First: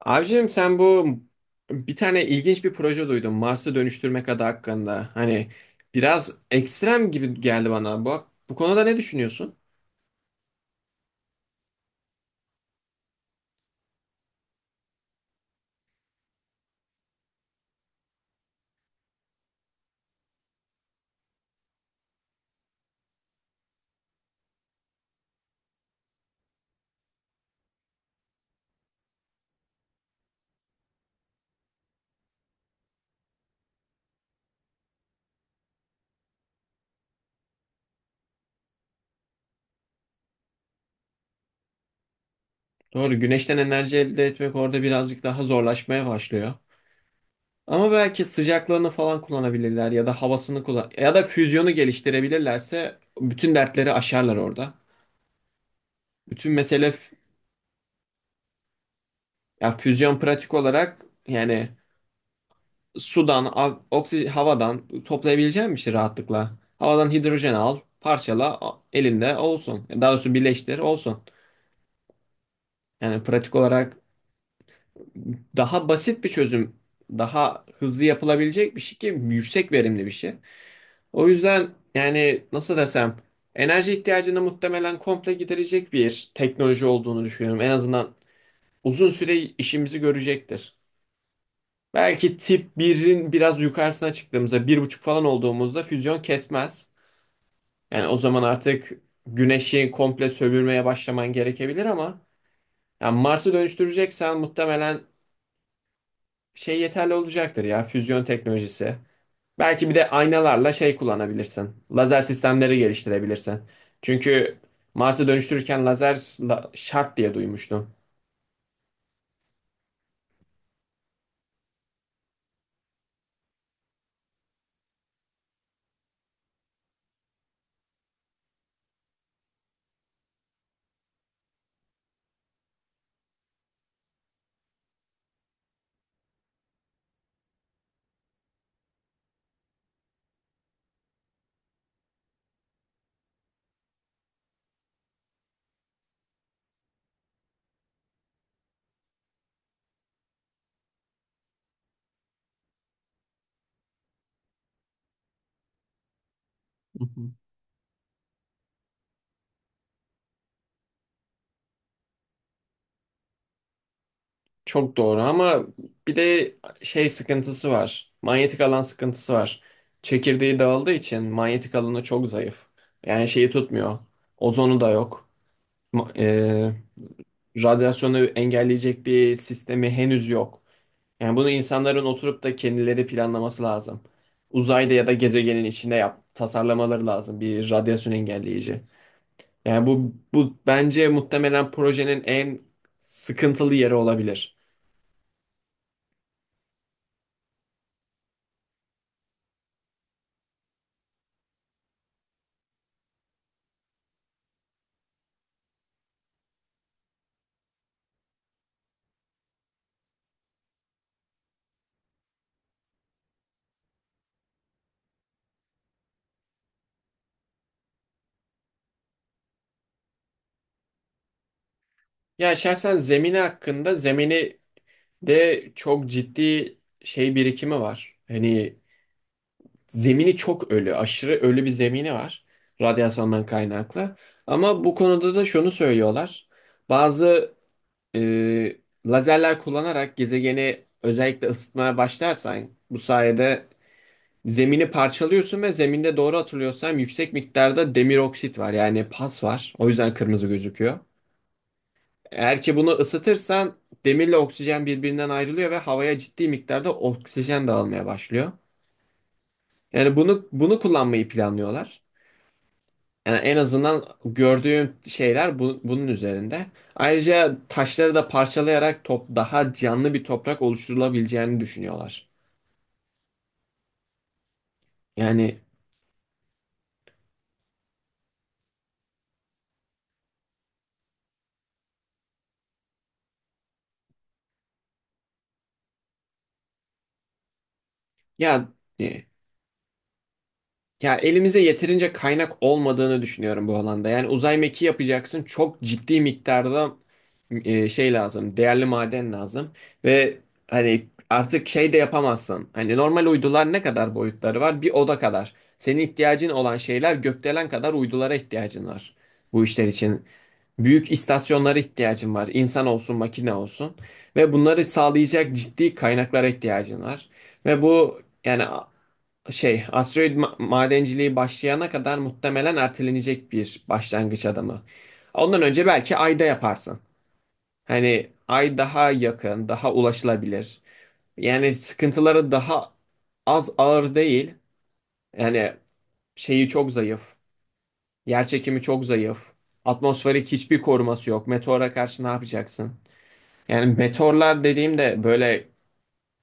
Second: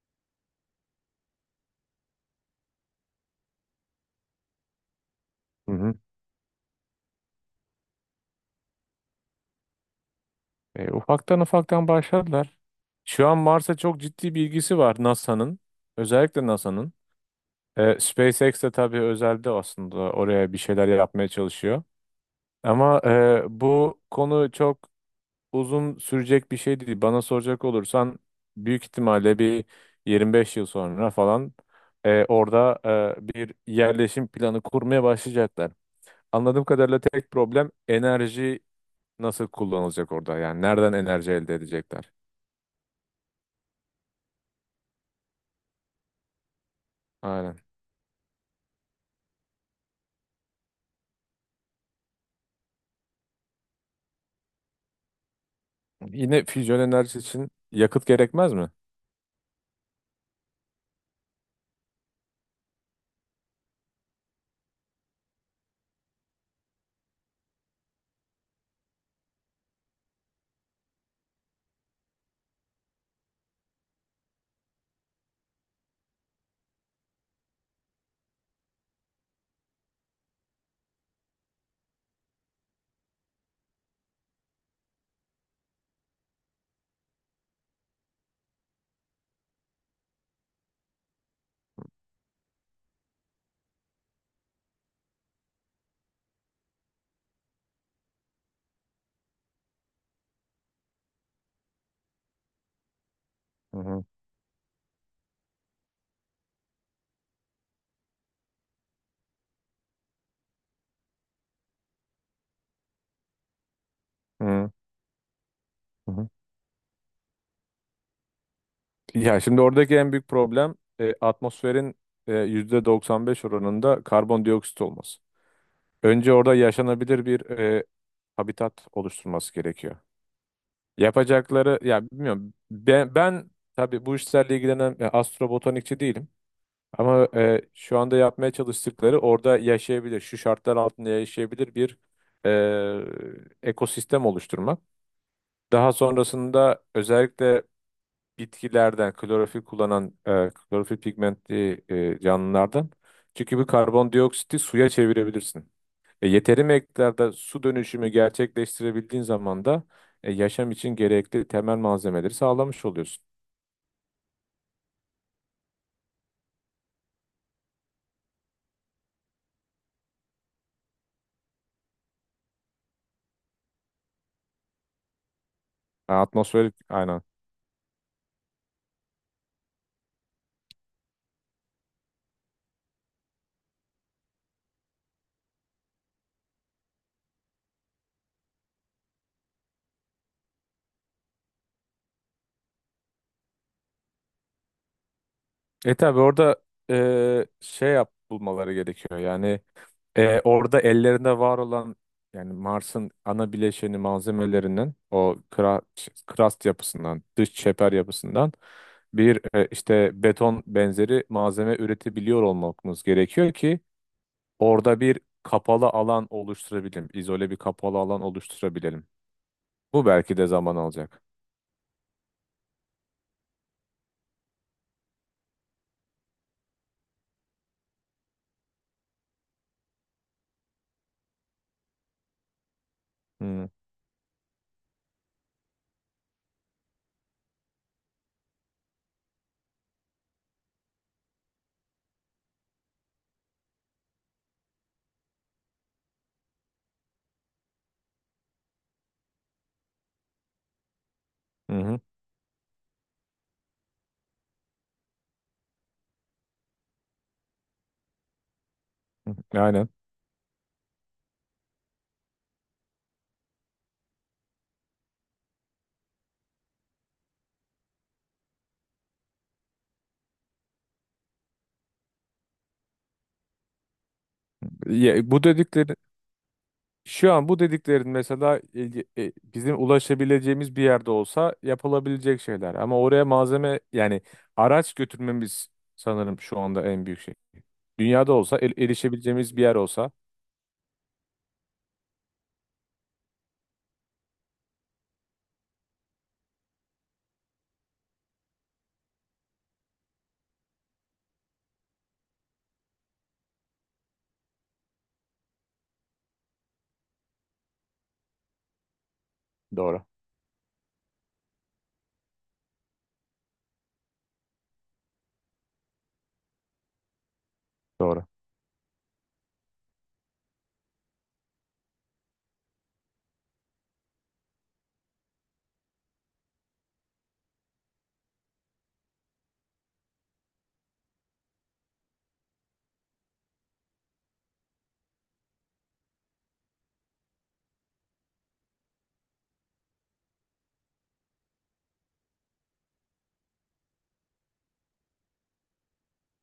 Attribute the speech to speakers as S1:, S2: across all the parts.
S1: Abicim, sen bu bir tane ilginç bir proje duydum. Mars'ı dönüştürmek adı hakkında. Hani
S2: Hı hı.
S1: biraz ekstrem gibi geldi bana. Bu konuda ne düşünüyorsun?
S2: Ufaktan başladılar. Şu an Mars'a çok ciddi bir ilgisi var NASA'nın. Özellikle NASA'nın. SpaceX de tabii özelde aslında oraya bir şeyler yapmaya çalışıyor. Ama bu konu çok uzun sürecek bir şey değil. Bana soracak olursan büyük ihtimalle bir 25 yıl sonra falan, orada bir yerleşim planı kurmaya başlayacaklar. Anladığım kadarıyla tek problem enerji nasıl kullanılacak orada? Yani nereden enerji elde edecekler?
S1: Doğru, güneşten enerji elde etmek orada birazcık daha zorlaşmaya başlıyor.
S2: Aynen.
S1: Ama belki sıcaklığını falan kullanabilirler ya da havasını kullan ya da füzyonu geliştirebilirlerse bütün dertleri aşarlar orada.
S2: Yine
S1: Bütün
S2: füzyon
S1: mesele
S2: enerjisi için yakıt gerekmez mi?
S1: ya füzyon pratik olarak yani sudan, havadan toplayabileceğin bir şey rahatlıkla. Havadan hidrojen al, parçala, elinde olsun. Daha doğrusu birleştir, olsun. Yani pratik olarak daha basit bir çözüm, daha hızlı yapılabilecek bir şey ki yüksek verimli bir şey. O yüzden yani nasıl desem enerji ihtiyacını muhtemelen komple giderecek bir teknoloji olduğunu düşünüyorum. En azından uzun süre işimizi görecektir. Belki tip birin biraz yukarısına çıktığımızda bir buçuk falan olduğumuzda füzyon kesmez. Yani o zaman artık güneşi komple sömürmeye başlaman gerekebilir ama yani Mars'ı
S2: Hı hı.
S1: dönüştüreceksen muhtemelen şey yeterli olacaktır ya füzyon teknolojisi. Belki bir de aynalarla şey kullanabilirsin. Lazer sistemleri geliştirebilirsin. Çünkü
S2: Hı
S1: Mars'ı dönüştürürken lazer
S2: hı.
S1: şart diye duymuştum.
S2: Ya şimdi oradaki en büyük problem atmosferin %95 oranında karbondioksit olması. Önce orada yaşanabilir bir habitat oluşturması gerekiyor. Yapacakları ya bilmiyorum, ben tabii bu işlerle ilgilenen astrobotanikçi değilim. Ama şu anda yapmaya çalıştıkları orada yaşayabilir, şu şartlar altında yaşayabilir bir ekosistem oluşturmak. Daha sonrasında özellikle bitkilerden klorofil kullanan klorofil pigmentli canlılardan, çünkü bu karbondioksiti suya çevirebilirsin. Yeteri miktarda su dönüşümü gerçekleştirebildiğin zaman da yaşam için gerekli temel malzemeleri sağlamış oluyorsun.
S1: Çok doğru ama bir de şey sıkıntısı var. Manyetik alan sıkıntısı var. Çekirdeği dağıldığı için manyetik alanı çok zayıf. Yani şeyi tutmuyor. Ozonu da yok. Ma-
S2: Atmosferik, aynen.
S1: e, Radyasyonu engelleyecek bir sistemi henüz yok. Yani bunu insanların oturup da kendileri planlaması lazım. Uzayda ya da gezegenin içinde yap, tasarlamaları lazım bir radyasyon engelleyici. Yani bu bence muhtemelen projenin en sıkıntılı yeri olabilir.
S2: E tabi orada şey yap bulmaları gerekiyor. Yani orada ellerinde var olan, yani Mars'ın ana bileşeni malzemelerinden, o kra-, krast yapısından, dış çeper yapısından bir işte beton benzeri malzeme üretebiliyor olmamız gerekiyor ki orada bir kapalı alan oluşturabilelim. İzole bir kapalı alan oluşturabilelim. Bu belki de zaman alacak.
S1: Ya şahsen zemini de çok ciddi şey birikimi var. Hani zemini çok ölü, aşırı ölü bir zemini var radyasyondan
S2: Hı
S1: kaynaklı. Ama bu konuda da şunu söylüyorlar. Bazı e, lazerler kullanarak gezegeni özellikle ısıtmaya başlarsan bu sayede zemini parçalıyorsun ve zeminde doğru hatırlıyorsam yüksek miktarda demir oksit var yani pas var. O yüzden kırmızı gözüküyor.
S2: hı hı.
S1: Eğer ki bunu ısıtırsan demirle oksijen birbirinden ayrılıyor ve havaya ciddi miktarda oksijen dağılmaya başlıyor.
S2: Aynen.
S1: Yani bunu kullanmayı planlıyorlar. Yani en azından gördüğüm şeyler bunun üzerinde. Ayrıca taşları da parçalayarak top daha canlı bir toprak oluşturulabileceğini düşünüyorlar.
S2: Ya, bu
S1: Yani
S2: dedikleri Şu an bu dediklerin mesela ilgi-, bizim ulaşabileceğimiz bir yerde olsa yapılabilecek şeyler. Ama oraya malzeme, yani araç götürmemiz sanırım şu anda en büyük şey. Dünyada olsa,
S1: ya
S2: el-
S1: e,
S2: erişebileceğimiz bir yer olsa.
S1: Ya elimizde yeterince kaynak olmadığını düşünüyorum bu alanda. Yani uzay mekiği yapacaksın. Çok ciddi miktarda şey lazım. Değerli maden lazım. Ve hani artık şey de yapamazsın. Hani normal uydular ne kadar boyutları var? Bir oda kadar. Senin ihtiyacın olan şeyler gökdelen kadar uydulara ihtiyacın var. Bu işler
S2: Doğru.
S1: için. Büyük istasyonlara ihtiyacın var. İnsan olsun, makine olsun. Ve bunları sağlayacak ciddi kaynaklara ihtiyacın var. Ve bu
S2: Doğru.
S1: yani şey asteroid madenciliği başlayana kadar muhtemelen ertelenecek bir başlangıç adımı. Ondan önce belki Ayda yaparsın. Hani Ay daha yakın, daha ulaşılabilir. Yani sıkıntıları daha az ağır değil. Yani şeyi çok zayıf. Yer çekimi çok zayıf. Atmosferik hiçbir koruması yok. Meteora karşı ne yapacaksın? Yani meteorlar dediğimde böyle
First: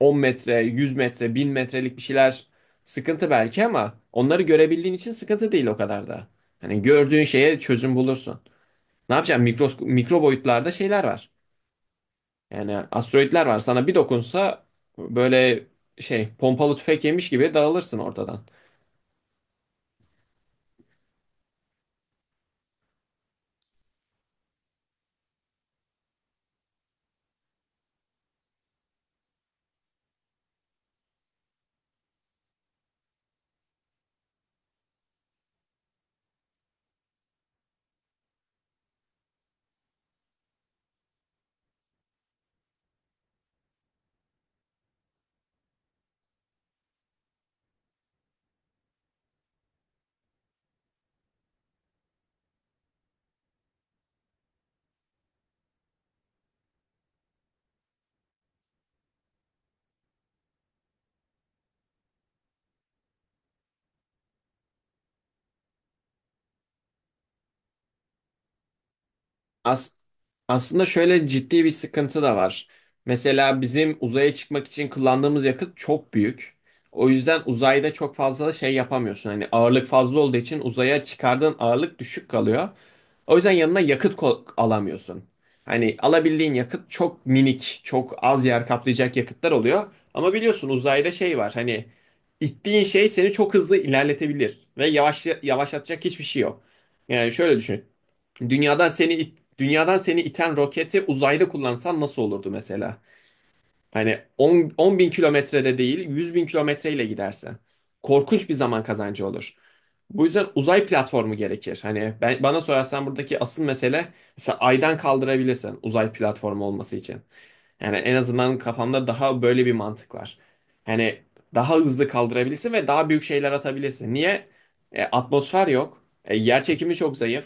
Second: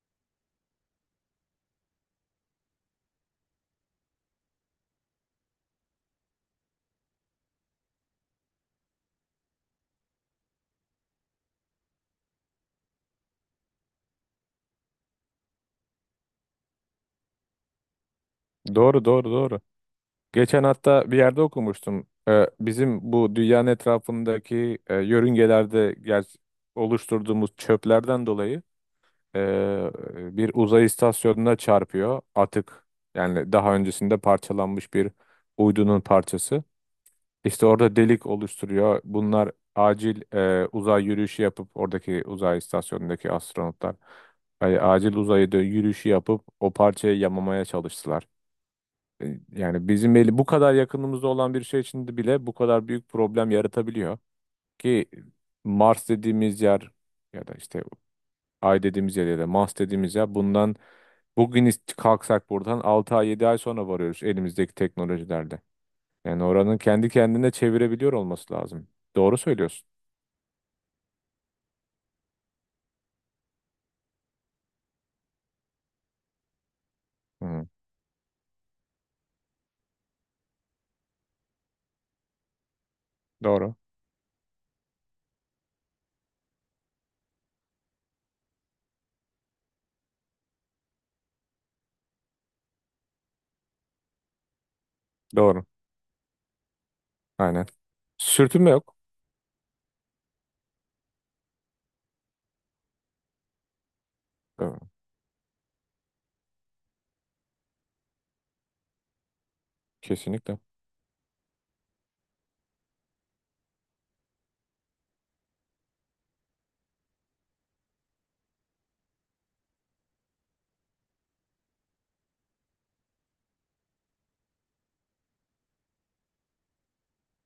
S1: 10 metre, 100 metre, 1000 metrelik bir şeyler sıkıntı belki ama onları görebildiğin için sıkıntı değil o kadar da. Hani gördüğün şeye çözüm bulursun. Ne yapacaksın? Mikro, mikro boyutlarda şeyler var. Yani asteroidler var. Sana bir dokunsa böyle şey pompalı tüfek yemiş gibi dağılırsın ortadan.
S2: Doğru, doğru, doğru. Geçen hatta bir yerde okumuştum. Bizim bu dünyanın etrafındaki yörüngelerde ger- oluşturduğumuz çöplerden dolayı Ee, bir uzay istasyonuna çarpıyor atık. Yani daha öncesinde parçalanmış bir uydunun parçası. İşte orada delik oluşturuyor. Bunlar acil uzay yürüyüşü yapıp oradaki uzay istasyonundaki astronotlar acil uzayda yürüyüşü yapıp o parçayı yamamaya çalıştılar. Yani bizim eli bu kadar yakınımızda olan bir şey içinde bile bu kadar büyük problem yaratabiliyor ki Mars dediğimiz yer, ya da işte Ay dediğimiz yer ya da Mars dediğimiz yer bundan... Bugün ist- kalksak buradan 6 ay, 7 ay sonra varıyoruz elimizdeki teknolojilerle. Yani oranın kendi kendine çevirebiliyor olması lazım. Doğru söylüyorsun.
S1: As- Aslında şöyle ciddi bir sıkıntı da var. Mesela bizim uzaya çıkmak için kullandığımız yakıt çok büyük. O yüzden
S2: Hı,
S1: uzayda çok fazla şey yapamıyorsun. Hani ağırlık fazla olduğu için uzaya çıkardığın ağırlık düşük kalıyor. O yüzden
S2: doğru.
S1: yanına yakıt alamıyorsun. Hani alabildiğin yakıt çok minik, çok az yer kaplayacak yakıtlar oluyor. Ama biliyorsun uzayda şey var. Hani ittiğin şey seni çok hızlı ilerletebilir ve yavaş
S2: Doğru.
S1: yavaşlatacak hiçbir şey yok. Yani şöyle
S2: Aynen.
S1: düşün.
S2: Sürtünme yok.
S1: Dünyadan seni iten roketi uzayda kullansan nasıl olurdu mesela? Hani 10,
S2: Doğru.
S1: 10 bin kilometrede değil 100 bin kilometreyle gidersen. Korkunç bir zaman kazancı olur. Bu yüzden
S2: Kesinlikle.
S1: uzay platformu gerekir. Hani ben, bana sorarsan buradaki asıl mesele mesela aydan kaldırabilirsin uzay platformu olması için. Yani en azından kafamda daha böyle bir mantık var. Hani daha hızlı kaldırabilirsin ve daha büyük şeyler atabilirsin. Niye? Atmosfer yok. Yer çekimi çok zayıf.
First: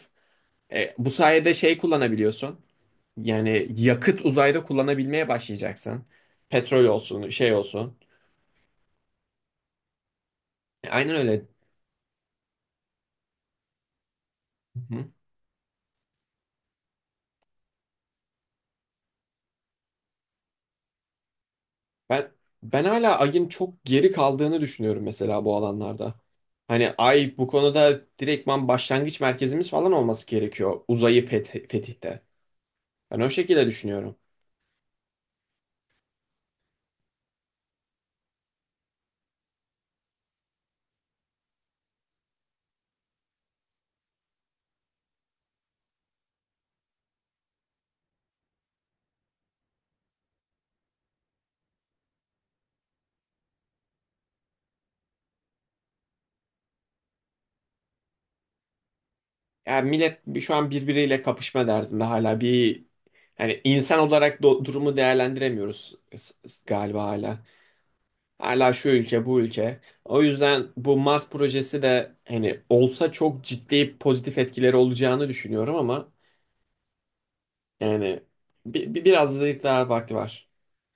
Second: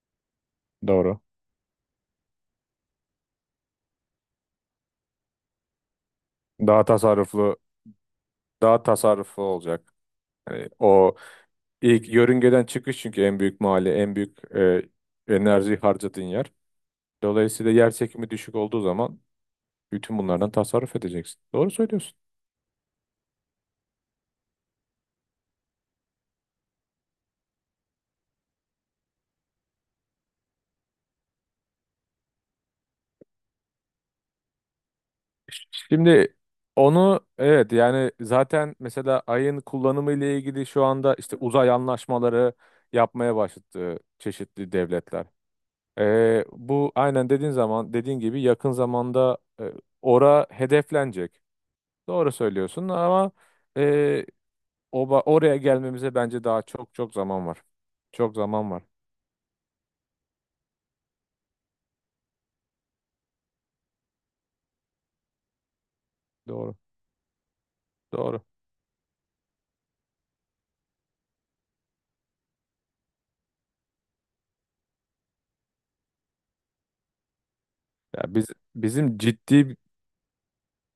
S1: Bu
S2: Doğru.
S1: sayede şey kullanabiliyorsun. Yani yakıt uzayda kullanabilmeye başlayacaksın. Petrol
S2: Daha
S1: olsun, şey
S2: tasarruflu,
S1: olsun.
S2: daha tasarruflu olacak. Yani
S1: Aynen
S2: o
S1: öyle.
S2: ilk yörüngeden çıkış, çünkü en büyük mali, en büyük
S1: Hı hı.
S2: enerji harcadığın yer. Dolayısıyla yer çekimi düşük olduğu zaman bütün bunlardan tasarruf edeceksin. Doğru söylüyorsun.
S1: Ben ben hala Ay'ın çok geri kaldığını düşünüyorum mesela bu alanlarda. Hani Ay bu konuda direktman başlangıç merkezimiz falan olması gerekiyor uzayı fetihte. Ben o şekilde düşünüyorum.
S2: Şimdi onu, evet, yani zaten mesela ayın kullanımı ile ilgili şu anda işte uzay anlaşmaları yapmaya başladı çeşitli devletler. Bu aynen dediğin zaman, dediğin gibi yakın zamanda ora hedeflenecek. Doğru söylüyorsun ama e, oba-, oraya gelmemize bence daha çok çok zaman var. Çok zaman var.
S1: Yani millet şu an birbiriyle kapışma derdinde hala bir hani insan olarak durumu değerlendiremiyoruz
S2: Doğru.
S1: galiba hala.
S2: Doğru.
S1: Hala şu ülke, bu ülke. O yüzden bu Mars projesi de hani olsa çok ciddi pozitif etkileri olacağını düşünüyorum ama yani
S2: Ya biz bizim
S1: birazcık
S2: ciddi
S1: daha vakti var.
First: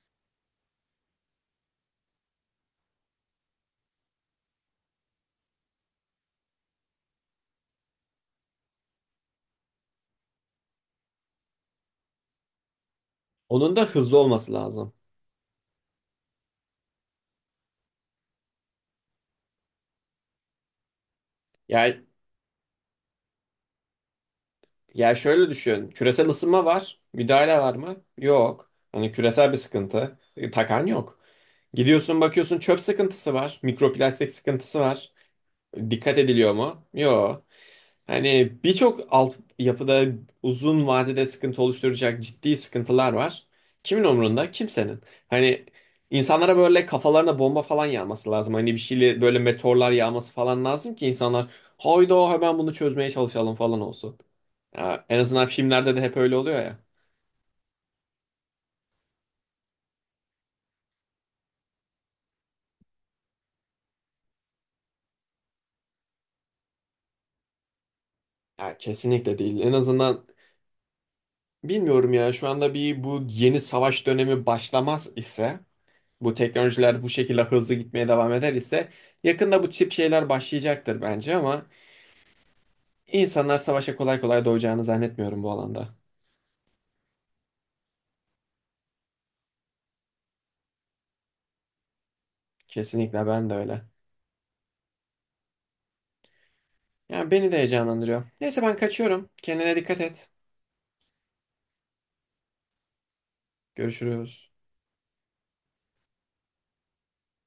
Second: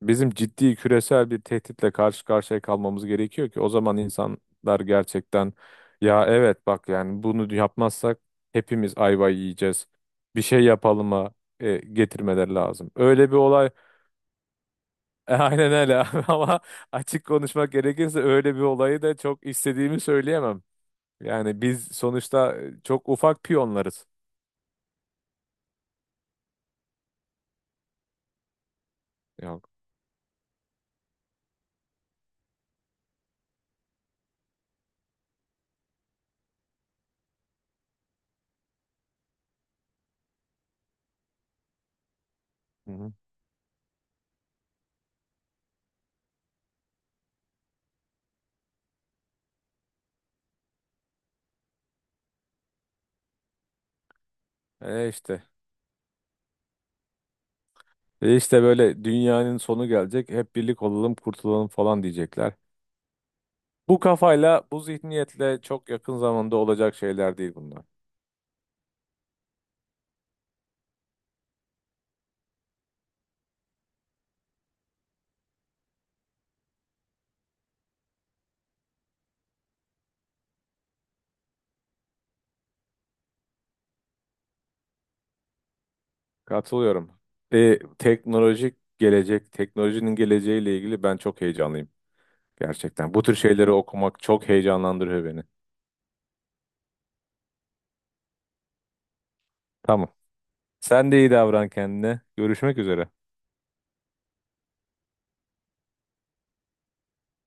S2: Bizim ciddi küresel bir tehditle karşı karşıya kalmamız gerekiyor ki o zaman insanlar gerçekten ya evet bak yani bunu yapmazsak hepimiz ayva yiyeceğiz. Bir şey yapalım'a getirmeleri lazım. Öyle bir olay...
S1: Onun da hızlı olması lazım.
S2: Aynen öyle. Ama açık konuşmak gerekirse, öyle bir olayı da çok istediğimi söyleyemem. Yani biz
S1: Yani
S2: sonuçta çok ufak piyonlarız.
S1: ya şöyle düşün. Küresel ısınma var. Müdahale var mı? Yok. Hani küresel bir sıkıntı. Takan yok. Gidiyorsun bakıyorsun çöp sıkıntısı var. Mikroplastik sıkıntısı var. Dikkat ediliyor mu? Yok. Hani birçok alt yapıda uzun vadede sıkıntı oluşturacak ciddi
S2: Hı hı.
S1: sıkıntılar var. Kimin umrunda? Kimsenin. Hani insanlara böyle kafalarına bomba falan yağması lazım. Hani bir şeyle böyle meteorlar yağması falan lazım ki insanlar hayda hemen bunu çözmeye çalışalım falan olsun. Ya,
S2: E
S1: en
S2: işte.
S1: azından filmlerde de hep öyle oluyor ya.
S2: E işte, böyle dünyanın sonu gelecek. Hep birlik olalım, kurtulalım falan diyecekler. Bu kafayla, bu zihniyetle çok yakın zamanda olacak şeyler değil bunlar.
S1: Ya kesinlikle değil. En azından bilmiyorum ya şu anda bir bu yeni savaş dönemi başlamaz ise bu teknolojiler bu şekilde hızlı gitmeye devam eder ise yakında bu tip şeyler başlayacaktır bence ama insanlar savaşa kolay kolay doyacağını zannetmiyorum bu alanda.
S2: Katılıyorum. Teknolojik gelecek, teknolojinin geleceğiyle ilgili ben çok heyecanlıyım. Gerçekten. Bu
S1: Kesinlikle
S2: tür
S1: ben de
S2: şeyleri
S1: öyle.
S2: okumak çok heyecanlandırıyor beni.
S1: Yani beni de heyecanlandırıyor. Neyse ben kaçıyorum. Kendine dikkat
S2: Tamam.
S1: et.
S2: Sen de iyi davran kendine. Görüşmek üzere.
S1: Görüşürüz.